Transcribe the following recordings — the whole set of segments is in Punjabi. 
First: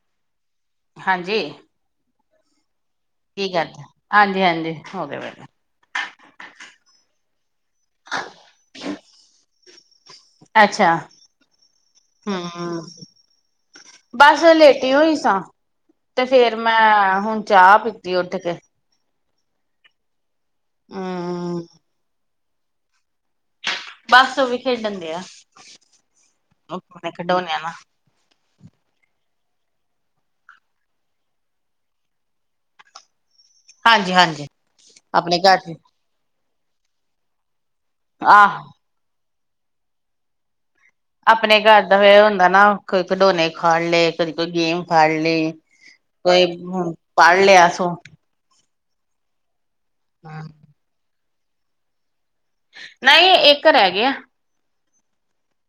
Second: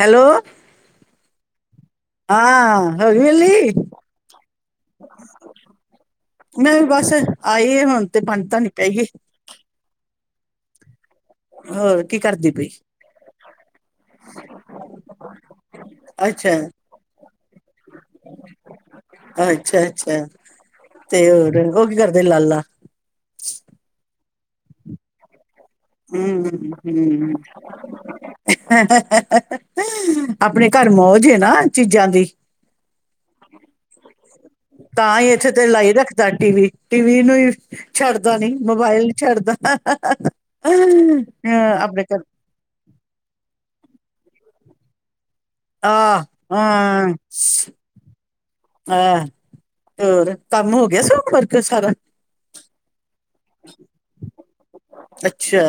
ਹੈਲੋ, ਹਾਂਜੀ ਹਾਂ। ਕੀ ਹਵੇਲੀ ਕਰਦੇ? ਹਾਂਜੀ, ਹਾਂਜੀ ਹੋਗੇ ਵੈਲੇ। ਨਹੀਂ ਬਸ ਆਈ ਆ ਹੁਣ ਤੇ ਫ ਤਾਂ ਨ ਪੈ ਗਈ। ਅੱਛਾ। ਹੋਰ ਕੀ ਕਰਦੀ ਪਈ? ਹੂੰ ਬਸ ਲੇਟੀ ਹੋਈ ਸਾਂ। ਤੇ ਅੱਛਾ ਫੇਰ ਮੈਂ ਹੁਨ ਚਾ ਪੀਤੀ ਉੱਠ ਕੇ। ਅੱਛਾ-ਅੱਛਾ ਤੇ ਹੋਰ ਹੂੰ ਓ ਕੀ ਕਰਦੇ ਲਾਲਾ? ਬਸ ਓ ਵੀ ਖੇਡਣ ਦੇ ਆ। ਹੂੰ-ਹੂੰ। ਨਾਲ ਆਪਨੇ ਘਰ ਮੌਜ ਏ ਨਾ ਚੀਜ਼ਾਂ ਦੀ। ਹਾਂਜੀ-ਹਾਂਜੀ। ਤਾਂ ਈ ਇੱਥੇ ਤੇ ਲਾਈ ਰੱਖਦਾ ਟੀ ਵੀ ਟੀਵੀ ਨੂੰ ਈ ਛੱਡਦਾ ਨੀ ਆਹ ਮੋਬਾਇਲ ਨੀ ਛੱਡਦਾ। ਆਪਨੇ ਹਾਂ ਘਰ ਦਾ ਆਪਣੇ ਫਿਰ ਓ ਹੁੰਦਾ ਨਾ ਕੋਈ ਖਿਡੋਨੇ ਖਾੜ ਲੇ ਕਦੀ ਕੋਈ ਗੇਮ ਫੜ ਲੀ। ਆਹ ਕੋਈ ਹੁੰ ਪੜ ਲੇਆ ਸੋ ਐ ਹੋਰ ਕੰਮ ਹੋ ਗਿਆ ਸੂ ਵਰਕ ਸਾਰਾ ਨਈਂ ਇੱਕ ਰੈ ਗਿਆ। ਅੱਛਿਆ।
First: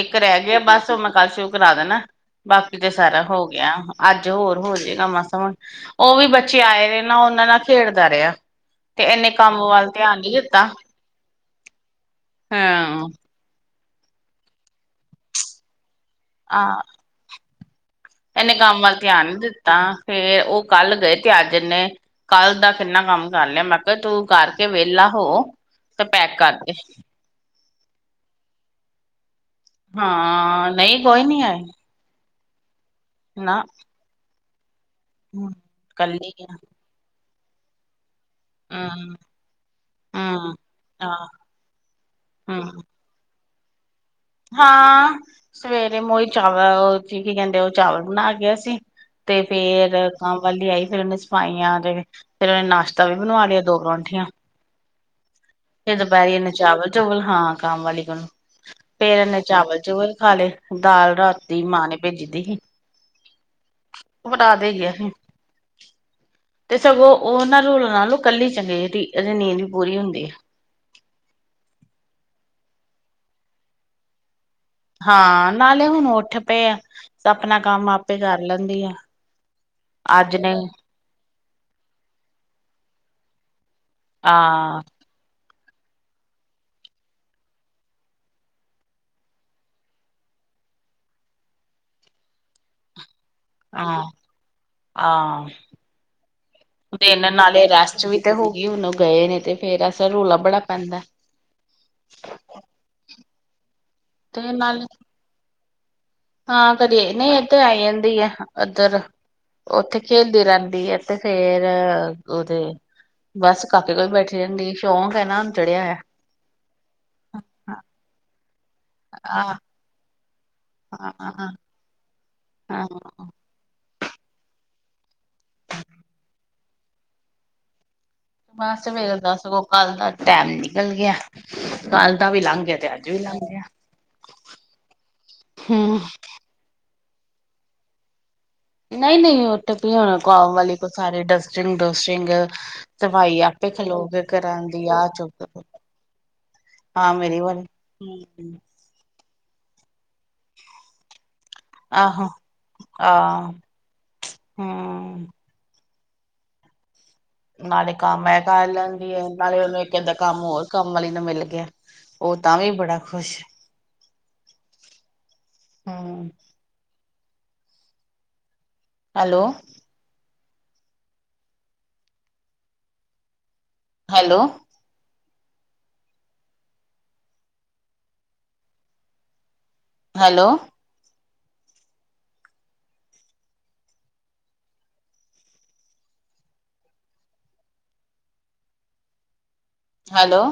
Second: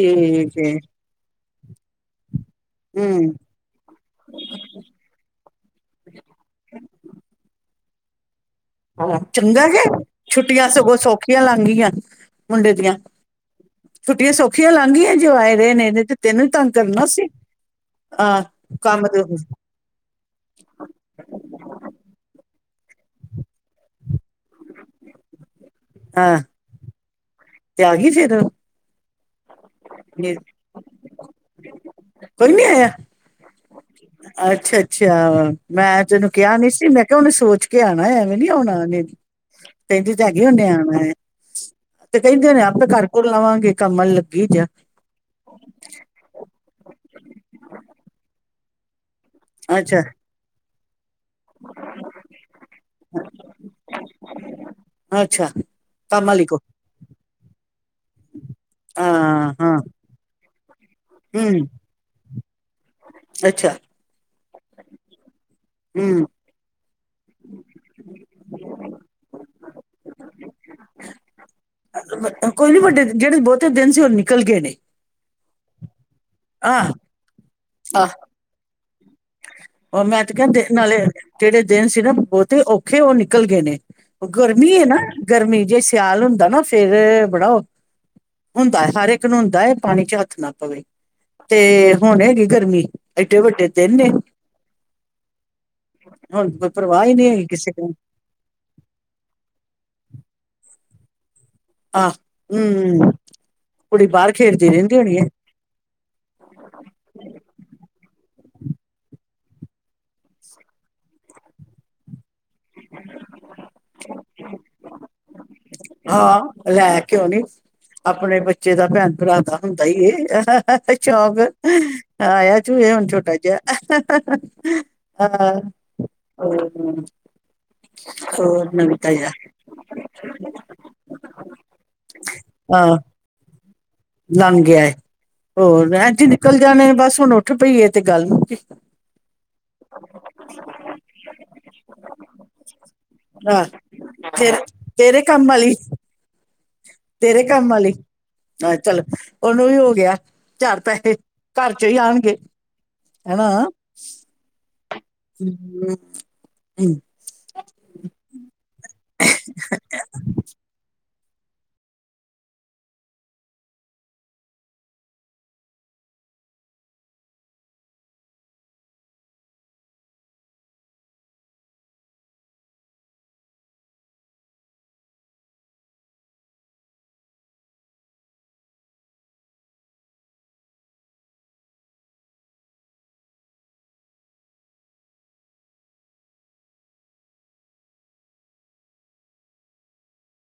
ਇੱਕ ਰੈ ਗਿਆ ਬਸ ਓ ਮੈਂ ਕੱਲ ਸ਼ੁਰੂ ਕਰਾ ਦੇਨਾ ਬਾਕੀ ਤੇ ਸਾਰਾ ਹੂੰ, ਹੋ ਗਿਆ ਅੱਜ ਹੋਰ ਹੋ ਜੇਗਾ ਮਾਸਾਂ ਓ ਵੀ ਬੱਚੇ ਆਏ ਰਏ ਨਾ ਓਨਾਂ ਨਾਲ ਖੇਡਦਾ ਰਿਆ। ਆ ਚੰਗਾ ਕਿ ਦਿੱਤਾ ਛੁੱਟੀਆਂ ਸਗੋਂ ਸੌਖੀਆਂ ਲਾਂਗੀਆਂ ਮੁੰਡੇ ਦੀਆਂ। ਹਾਂ ਛੁੱਟੀਆਂ ਸੌਖੀਆਂ ਲਾਂਘੀਆਂ ਜੇ ਓ ਆਏ ਰਏ ਨੇ ਨਈਂ ਤੇ ਤੈਨੂੰ ਈ ਤੰਗ ਕਰਨਾ ਸੀ। ਹਾਂ ਏਨੇ ਕੰਮ ਵੱਲ ਤੇ ਧਿਆਨ ਨੀ ਦਿੱਤਾ ਫੇਰ ਓ ਕੱਲ ਗਏ ਤੇ ਅੱਜ ਏਨੇ ਕੱਲ ਦਾ ਕਿੰਨਾ ਕੰਮ ਕਰ ਲਿਆ ਮੈਂ ਕਿਆ ਤੂੰ ਕਰਕੇ ਵੇਲਾ ਹੋ ਤੇ ਪੈਕ ਹਾਂ ਕਰ ਦੇ। ਤੇ ਆ ਗੀ ਫੇਰ ਹਾਂ ਨਈਂ ਕੋਈ ਨੀ ਆਏ ਕੋਈ ਨੀ ਆਏਆ? ਨਾ। ਅੱਛਾ-ਅੱਛਿਆ ਮੈਂ ਤੈਨੂੰ ਕੱਲੀ ਆ ਕਿਆ ਨੀ ਸੀ ਮੈਂ ਕਿਆ ਓਨੇ ਸੋਚ ਕੇ ਆਨਾ ਐਵੇਂ ਨੀ ਔਨਾ ਓਨੇ ਹਮ ਕੈਂਦੀ ਤਾ ਹੈਗੀ ਹਮ ਓਨੇ ਆਨੈ ਆਹ ਤੇ ਕੈਂਦੇ ਨੇ ਹਮ ਆਪੇ ਘਰ- ਘੁਰ ਲਵਾਂਗੇ ਕੰਮ ਆਲੀ ਲੱ ਹਾਂ ਸਵੇਰੇ ਮੋਈ ਚਾਵਲ ਕੀ ਕੈਂਦੇ ਓ ਚਾਵਲ ਬਨਾ ਗਿਆ ਸੀ। ਤੇ ਫੇਰ ਅੱਛਾ ਕੰਮ ਵਾਲੀ ਆਈ ਫ਼ਿਰ ਓਨੇ ਸਫਾਈਆਂ ਤੇ ਫੇਰ ਓਨੇ ਨਾਸ਼ਤਾ ਵੀ ਬਨਵਾ ਲਿਆ ਦੋ ਪਰੌਂਠੀਆਂ ਅੱਛਾ। ਫਿਰ ਕੰਮ ਦੁਪੈਰੀ ਵਾਲੀ ਏਨੇ ਕੋਲ ਚਾਵਲ-ਚੂਵਲ ਹਾਂ ਕੰਮ ਵਾਲੀ ਕੋਲੋ ਫੇਰ ਏਨੇ ਹਾਂ ਹਾਂ ਚਾਵਲ-ਚੂਵਲ ਖਾ ਲੇ ਦਾਲ ਰਾਤੀ ਹੂੰ ਮਾਂ ਨੇ ਭੇਜੀ ਦੀ ਗੀ ਅੱਛਾ। ਵਟਾ ਦੇਗੇਆ ਸੀ। ਹੂੰ ਤੇ ਸਗੋਂ ਓਨਾਂ ਰੂਲਾਂ ਨਾਲੋਂ ਕੱਲੀ ਚੰਗੀ ਜੇੜੀ ਨੀਂਦ ਵੀ ਪੂਰੀ ਹੁੰਦੀ ਐ। ਕੋਈ ਨੀ ਵੱਡੇ ਜੇੜੇ ਬੋਤੇ ਦਿਨ ਸੀ ਓ ਨਿਕਲ ਗੇ ਨੇ। ਹਾਂ ਨਾਲੇ ਹੁਨ ਉੱਠ ਪਏ ਆ ਆਹ ਆਪਨਾ ਕੰਮ ਆਪੇ ਕਰ ਲੈਂਦੀ ਆ। ਓ ਮੈਂ ਤੇ ਅੱਜ ਨੇ ਕੈਂਦੇ ਨਾਲੇ ਜੈੜੇ ਦਿਨ ਸੀ ਨਾ ਬੋਤੇ ਔਖੇ ਓ ਨਿਕਲ ਗੇ ਨੇ। ਓ ਆ ਗਰਮੀ ਏ ਨਾ ਗਰਮੀ ਜੇ ਸਿਆਲ ਹੁੰਦਾ ਨਾ ਫੇਰ ਬੜਾ ਔ ਹੁੰਦਾ ਐ ਹਰ ਇੱਕ ਨੂੰ ਹੁੰਦਾ ਐ ਪਾਣੀ ਚ ਹੱਥ ਨਾ ਪਵੇ ਤੇ ਹੁਨ ਹੈਗੀ ਗਰਮੀ- ਏਦੇ ਵੱਡੇ ਦਿਨ ਨੇ। ਹਾਂ ਹੁਣ ਕੋਈ ਪਰਵਾਹ ਹੀ ਨਹੀਂ ਦਿਨ ਹੈਗੀ ਨਾਲੇ ਕਿਸੇ ਨੂੰ ਰੈਸਟ ਵੀ ਤੇ ਹੋ ਗਈ ਹੁਣ ਉਹ ਗਏ ਨੇ ਤੇ ਫੇਰ ਅਸਰਾ ਰੌਲਾ ਬੜਾ ਪੈਂਦਾਂ ਹੈ। ਆਹ ਹਮ ਕੁੜੀ ਬਾਹਰ ਤੇ ਖੇਡਦੀ ਨਾਲ ਰਹਿੰਦੀ ਹੋਣੀ ਹੈ। ਹਾਂ ਕਰੀਏ ਨਹੀਂ ਇਏਧਰ ਆਈ ਜਾਂਦੀ ਆ ਇੱਧਰ ਉੱਥੇ ਖੇਲਦੀ ਰਹਿੰਦੀ ਆ, ਤੇ ਫੇਰ ਉਹਦੇ ਬਸ ਕਾਕੇ ਕੋਲਈ ਬੈਠੀ ਰਹਦੀ ਸ਼ੌਕ ਹੈ ਨਾ। ਚੜਿਆ ਹੋਇਆ ਹਾਂ ਲੈ ਕੇਉ ਨੀ ਆਪਣੇ ਬੱਚੇ ਦਾ ਭੈਣ ਭਰਾ ਆਹ ਦਾ ਹੁੰਦਾ ਹੀ ਏ। ਸ਼ੌਕ ਹਾਂ ਆਇਆ ਜੋ ਹਾਂ ਇਹ ਹੁਣ ਛੋਟਾ ਜਿਹਾ। ਹਾ- ਬਸ ਫੇਰ ਦੱਸਗੋ ਕੱਲ ਦਾ ਟੈਮ ਨ- ਚਲ ਗਿਆ ਕੱਲ ਦਾ ਵੀ ਲੰਘ ਗਿਆ, ਤੇ ਹਾਂ ਅੱਜ ਵੀ ਲੰਘ ਗਿਆ ਲੰਘ ਗਿਆ ਹੋਰ ਹਮ ਅਜੀ ਨਿਕਲ ਜਾਣੇ ਬਸ ਹੁਣ ਉੱਠ ਪਈ ਤੇ ਗੱਲ ਮੁਕੀ- ਨਹੀਂ ਨਹੀਂ ਉਹ ਤਾਂ ਹੋ ਕੋ ਆਮ ਵਾਲੀ ਕੋ ਸਾਰੇ ਡਸਟਿੰਗ ਡੋਸਟਿੰਗ ਦਵਾਈ ਹਾਂ ਆਪੇ ਖਲੋਗੇ ਘਰਾਂ ਤੇਰੇ ਦੀ ਆਹ ਤੇਰੇ ਕੰਮ ਚੁਪ- ਵਾਲੀ ਹਾਂ ਮੇਰੀ ਤੇਰੇ ਕੰਮ ਵਾਲੀ ਵਾਰੀ- ਹਾਂ ਚਲ ਉਹਨੂੰ ਵੀ ਹੋ ਗਿਆ ਚਾਰ ਪੈਸੇ ਘਰ ਚ ਹੀ ਆਹੋ ਆਉਣਗੇ। ਆਹ ਹਮ। ਹਮ ਹਮ- [inaudible] ਨਾਲੇ ਕੰਮ ਹੈ ਕਰ ਲੈਂਦੀ ਹੈ, ਨਾਲੇ ਉਹਨੂੰ ਇੱਕ ਏਦਾਂ ਕੰਮ ਹੋਰ ਕੰਮ ਆਲੀ ਮਿਲ ਗਿਆ ਉਹ ਤਾਂ ਵੀ ਬੜਾ ਖੁਸ਼ ਹਮ- ਹੈਲੋ- ਹੈਲੋ- ਹੈਲੋ- ਹੈਲੋ-